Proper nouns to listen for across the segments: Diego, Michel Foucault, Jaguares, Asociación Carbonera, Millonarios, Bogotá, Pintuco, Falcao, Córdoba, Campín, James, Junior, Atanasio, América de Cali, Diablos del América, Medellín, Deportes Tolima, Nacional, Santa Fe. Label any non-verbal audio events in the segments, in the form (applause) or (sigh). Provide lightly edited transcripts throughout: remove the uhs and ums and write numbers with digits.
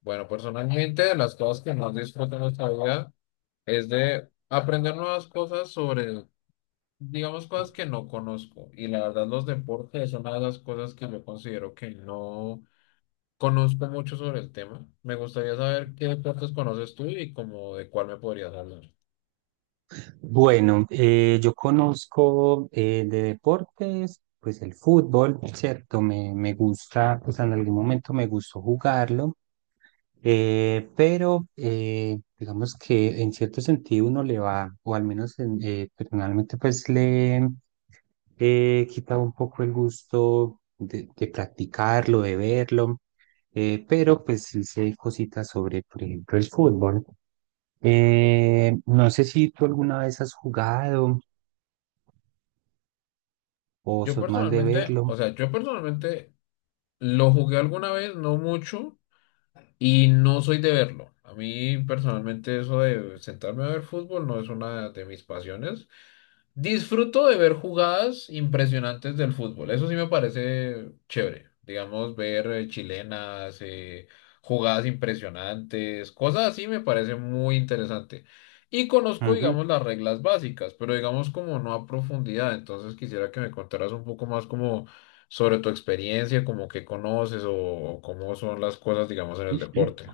Bueno, personalmente, de las cosas que más disfruto en nuestra vida es de aprender nuevas cosas sobre, digamos, cosas que no conozco. Y la verdad, los deportes son una de las cosas que yo considero que no conozco mucho sobre el tema. Me gustaría saber qué deportes conoces tú y como de cuál me podrías hablar. Bueno, yo conozco de deportes, pues el fútbol, ¿cierto? Me gusta, pues en algún momento me gustó jugarlo, pero digamos que en cierto sentido uno le va, o al menos personalmente, pues le he quitado un poco el gusto de practicarlo, de verlo. Pero pues sí sé cositas sobre, por ejemplo, el fútbol. No sé si tú alguna vez has jugado o Yo sos más de personalmente, verlo. o sea, yo personalmente lo jugué alguna vez, no mucho, y no soy de verlo. A mí personalmente eso de sentarme a ver fútbol no es una de mis pasiones. Disfruto de ver jugadas impresionantes del fútbol. Eso sí me parece chévere. Digamos, ver chilenas, jugadas impresionantes, cosas así me parece muy interesante. Y conozco, digamos, las reglas básicas, pero digamos como no a profundidad. Entonces quisiera que me contaras un poco más como sobre tu experiencia, como qué conoces o cómo son las cosas, digamos, en el Ujú. deporte.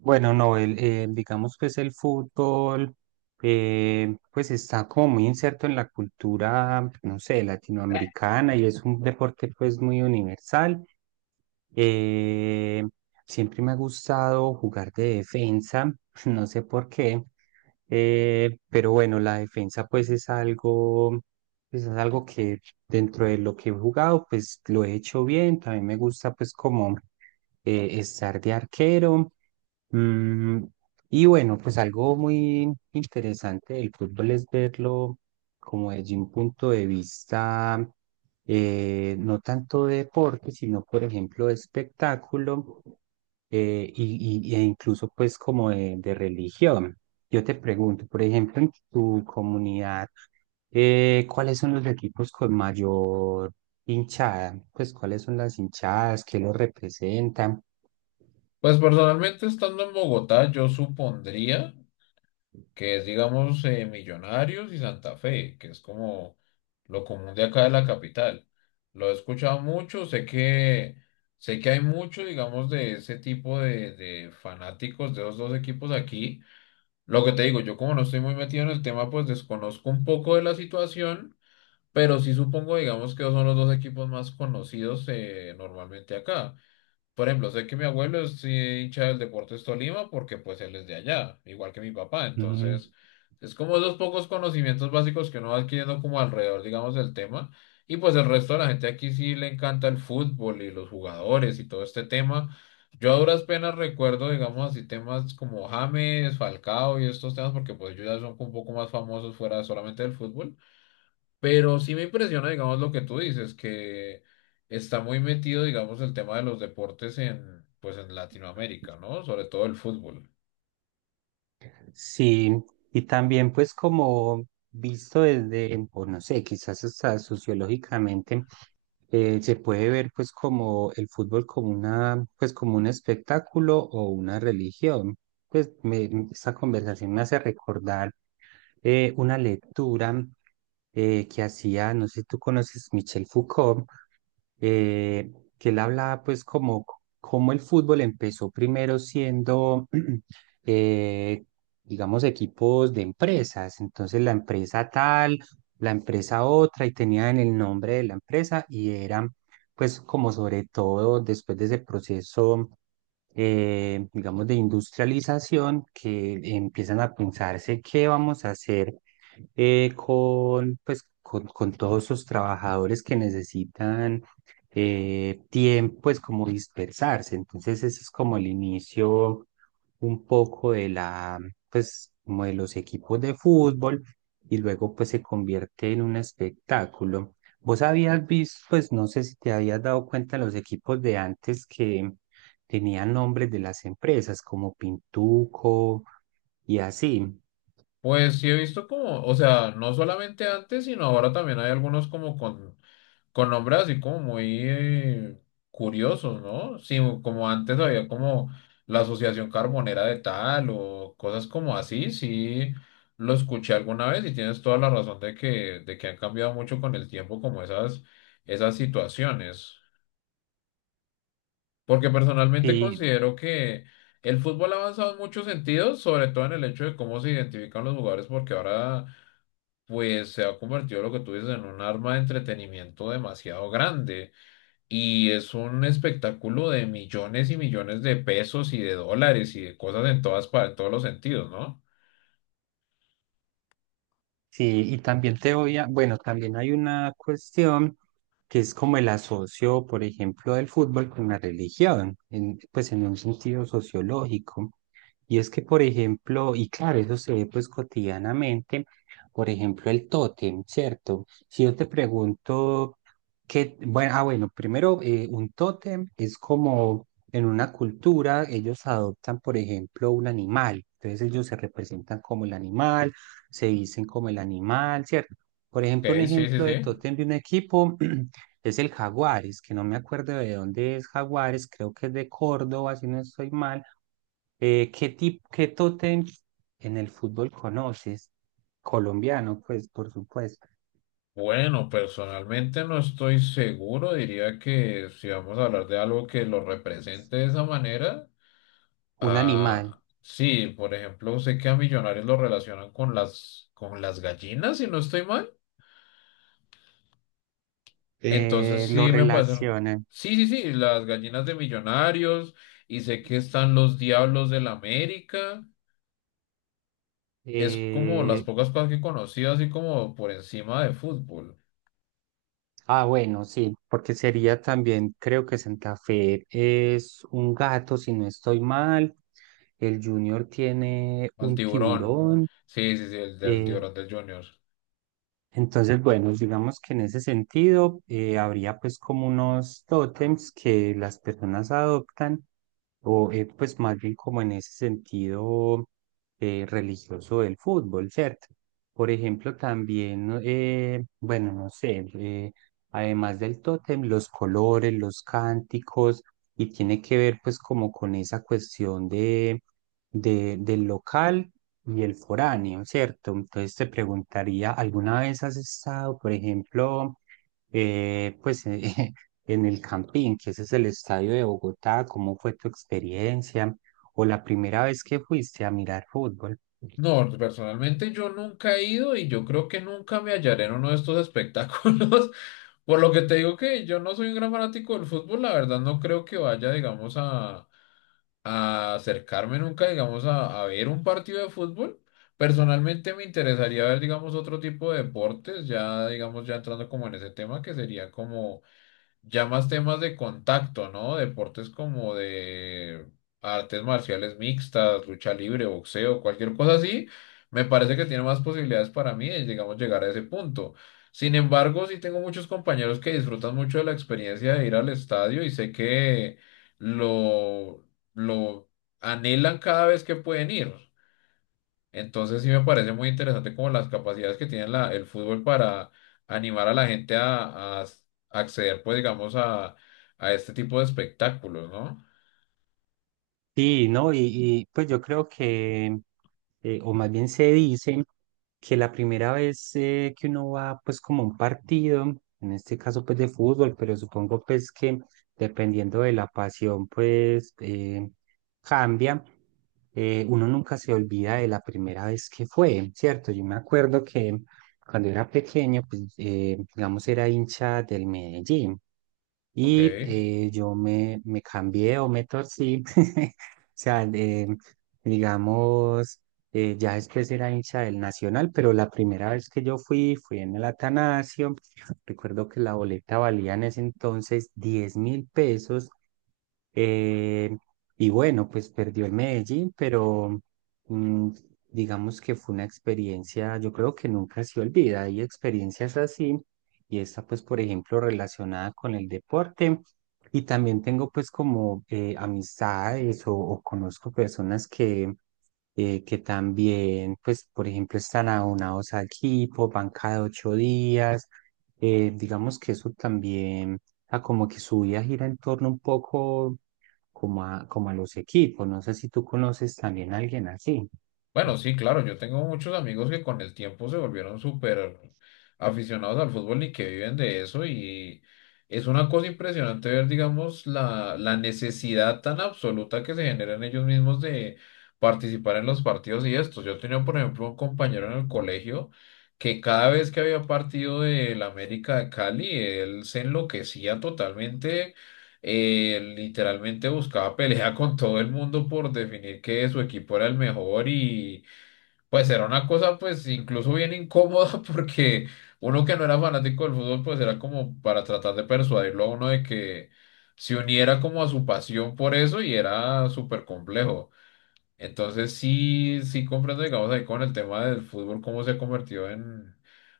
Bueno, no, digamos pues el fútbol, pues está como muy inserto en la cultura, no sé, latinoamericana, y es un deporte pues muy universal. Eh, Siempre me ha gustado jugar de defensa, (laughs) no sé por qué, pero bueno, la defensa pues es algo que dentro de lo que he jugado pues lo he hecho bien. También me gusta pues como estar de arquero. Mm, y bueno, pues algo muy interesante del fútbol es verlo como desde un punto de vista, no tanto de deporte, sino por ejemplo de espectáculo, e incluso pues como de religión. Yo te pregunto, por ejemplo, en tu comunidad, ¿cuáles son los equipos con mayor hinchada? Pues, ¿cuáles son las hinchadas que los representan? Pues personalmente estando en Bogotá, yo supondría que es, digamos, Millonarios y Santa Fe, que es como lo común de acá de la capital. Lo he escuchado mucho, sé que hay mucho, digamos, de ese tipo de fanáticos de los dos equipos aquí. Lo que te digo, yo como no estoy muy metido en el tema, pues desconozco un poco de la situación, pero sí supongo, digamos, que son los dos equipos más conocidos normalmente acá. Por ejemplo, sé que mi abuelo es hincha del Deportes Tolima porque pues él es de allá, igual que mi papá. Entonces, es como esos pocos conocimientos básicos que uno va adquiriendo como alrededor, digamos, del tema. Y pues el resto de la gente aquí sí le encanta el fútbol y los jugadores y todo este tema. Yo a duras penas recuerdo, digamos así, temas como James, Falcao y estos temas porque pues ellos ya son un poco más famosos fuera solamente del fútbol. Pero sí me impresiona, digamos, lo que tú dices, que está muy metido, digamos, el tema de los deportes en, pues, en Latinoamérica, ¿no? Sobre todo el fútbol. Sí, y también pues como visto desde, o no sé, quizás hasta sociológicamente, se puede ver pues como el fútbol como una, pues como un espectáculo o una religión. Esta conversación me hace recordar una lectura que hacía, no sé si tú conoces Michel Foucault, eh, que él hablaba pues como, como el fútbol empezó primero siendo (clears throat) eh, digamos, equipos de empresas. Entonces la empresa tal, la empresa otra, y tenían el nombre de la empresa y eran, pues, como sobre todo después de ese proceso, digamos, de industrialización, que empiezan a pensarse qué vamos a hacer con, pues, con todos esos trabajadores que necesitan, tiempo, pues como dispersarse. Entonces ese es como el inicio un poco de la, pues como de los equipos de fútbol, y luego pues se convierte en un espectáculo. Vos habías visto, pues no sé si te habías dado cuenta los equipos de antes que tenían nombres de las empresas, como Pintuco y así. Pues sí he visto como, o sea, no solamente antes, sino ahora también hay algunos como con nombres así como muy curiosos, ¿no? Sí, como antes había como la Asociación Carbonera de tal o cosas como así, sí lo escuché alguna vez y tienes toda la razón de de que han cambiado mucho con el tiempo como esas situaciones. Porque personalmente Sí, considero que el fútbol ha avanzado en muchos sentidos, sobre todo en el hecho de cómo se identifican los jugadores, porque ahora pues se ha convertido lo que tú dices en un arma de entretenimiento demasiado grande y es un espectáculo de millones y millones de pesos y de dólares y de cosas en todas en todos los sentidos, ¿no? sí, y también te voy a, bueno, también hay una cuestión que es como el asocio, por ejemplo, del fútbol con la religión, pues en un sentido sociológico. Y es que, por ejemplo, y claro, eso se ve pues cotidianamente, por ejemplo, el tótem, ¿cierto? Si yo te pregunto qué, bueno, ah, bueno, primero, un tótem es como en una cultura, ellos adoptan, por ejemplo, un animal, entonces ellos se representan como el animal, se dicen como el animal, ¿cierto? Por Ok, ejemplo, un sí, sí, ejemplo de sí. tótem de un equipo (clears throat) es el Jaguares, que no me acuerdo de dónde es Jaguares, creo que es de Córdoba, si no estoy mal. ¿Qué tipo, qué tótem en el fútbol conoces? Colombiano, pues, por supuesto. Bueno, personalmente no estoy seguro, diría que si vamos a hablar de algo que lo represente de esa manera, Un animal. ah, sí, por ejemplo, sé que a Millonarios lo relacionan con las gallinas, si no estoy mal. Entonces Lo sí me parece. relacionan. Sí, sí, sí, las gallinas de Millonarios y sé que están los Diablos del América. Es como las eh, pocas cosas que conocí así como por encima de fútbol. Ah, bueno, sí, porque sería también, creo que Santa Fe es un gato, si no estoy mal. El Junior tiene Al un tiburón. tiburón. Sí, sí, sí, el del Eh, tiburón del Junior. entonces, bueno, digamos que en ese sentido, habría pues como unos tótems que las personas adoptan, o pues más bien como en ese sentido religioso del fútbol, ¿cierto? Por ejemplo, también, ¿no? Bueno, no sé, además del tótem, los colores, los cánticos, y tiene que ver pues como con esa cuestión de del local y el foráneo, ¿cierto? Entonces te preguntaría, ¿alguna vez has estado, por ejemplo, eh, pues eh, (laughs) en el Campín, que ese es el estadio de Bogotá? ¿Cómo fue tu experiencia? ¿O la primera vez que fuiste a mirar fútbol? No, personalmente yo nunca he ido y yo creo que nunca me hallaré en uno de estos espectáculos. (laughs) Por lo que te digo que yo no soy un gran fanático del fútbol, la verdad no creo que vaya, digamos, a acercarme nunca, digamos, a ver un partido de fútbol. Personalmente me interesaría ver, digamos, otro tipo de deportes, ya, digamos, ya entrando como en ese tema, que sería como ya más temas de contacto, ¿no? Deportes como de artes marciales mixtas, lucha libre, boxeo, cualquier cosa así, me parece que tiene más posibilidades para mí de, digamos, llegar a ese punto. Sin embargo, sí tengo muchos compañeros que disfrutan mucho de la experiencia de ir al estadio y sé que lo, lo anhelan cada vez que pueden ir. Entonces sí me parece muy interesante como las capacidades que tiene el fútbol para animar a la gente a acceder, pues digamos, a este tipo de espectáculos, ¿no? Sí, ¿no? Y pues yo creo que, o más bien se dice, que la primera vez que uno va pues como a un partido, en este caso pues de fútbol, pero supongo pues que dependiendo de la pasión pues cambia, uno nunca se olvida de la primera vez que fue, ¿cierto? Yo me acuerdo que cuando era pequeño pues, digamos, era hincha del Medellín. Ok. Y yo me cambié o me torcí. (laughs) O sea, digamos, ya después era hincha del Nacional, pero la primera vez que yo fui, fui en el Atanasio. Recuerdo que la boleta valía en ese entonces 10.000 pesos, eh, y bueno, pues perdió el Medellín, pero, mm, digamos que fue una experiencia, yo creo que nunca se olvida. Hay experiencias así, y esta pues, por ejemplo, relacionada con el deporte. Y también tengo pues como amistades o conozco personas que también pues, por ejemplo, están aunados al equipo, van cada 8 días. Digamos que eso también sea, como que su vida gira en torno un poco como a, como a los equipos. No sé si tú conoces también a alguien así. Bueno, sí, claro, yo tengo muchos amigos que con el tiempo se volvieron súper aficionados al fútbol y que viven de eso y es una cosa impresionante ver, digamos, la necesidad tan absoluta que se genera en ellos mismos de participar en los partidos y estos. Yo tenía, por ejemplo, un compañero en el colegio que cada vez que había partido del América de Cali, él se enloquecía totalmente, literalmente buscaba (laughs) pelea con todo el mundo por definir que su equipo era el mejor y pues era una cosa pues incluso bien incómoda (laughs) porque uno que no era fanático del fútbol pues era como para tratar de persuadirlo a uno de que se uniera como a su pasión por eso y era súper complejo. Entonces sí, sí comprendo digamos ahí con el tema del fútbol cómo se ha convertido en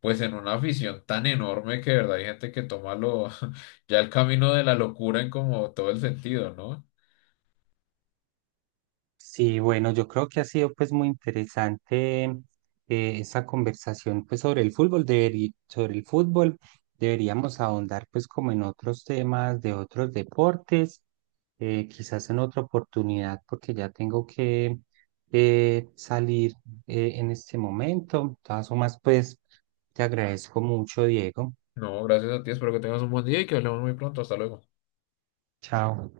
pues en una afición tan enorme que de verdad hay gente que toma lo, (laughs) ya el camino de la locura en como todo el sentido, ¿no? Sí, bueno, yo creo que ha sido pues muy interesante esa conversación pues sobre el fútbol, sobre el fútbol deberíamos ahondar pues como en otros temas de otros deportes, quizás en otra oportunidad porque ya tengo que salir en este momento. De todas formas, pues te agradezco mucho, Diego. No, gracias a ti, espero que tengas un buen día y que hablemos muy pronto. Hasta luego. Chao.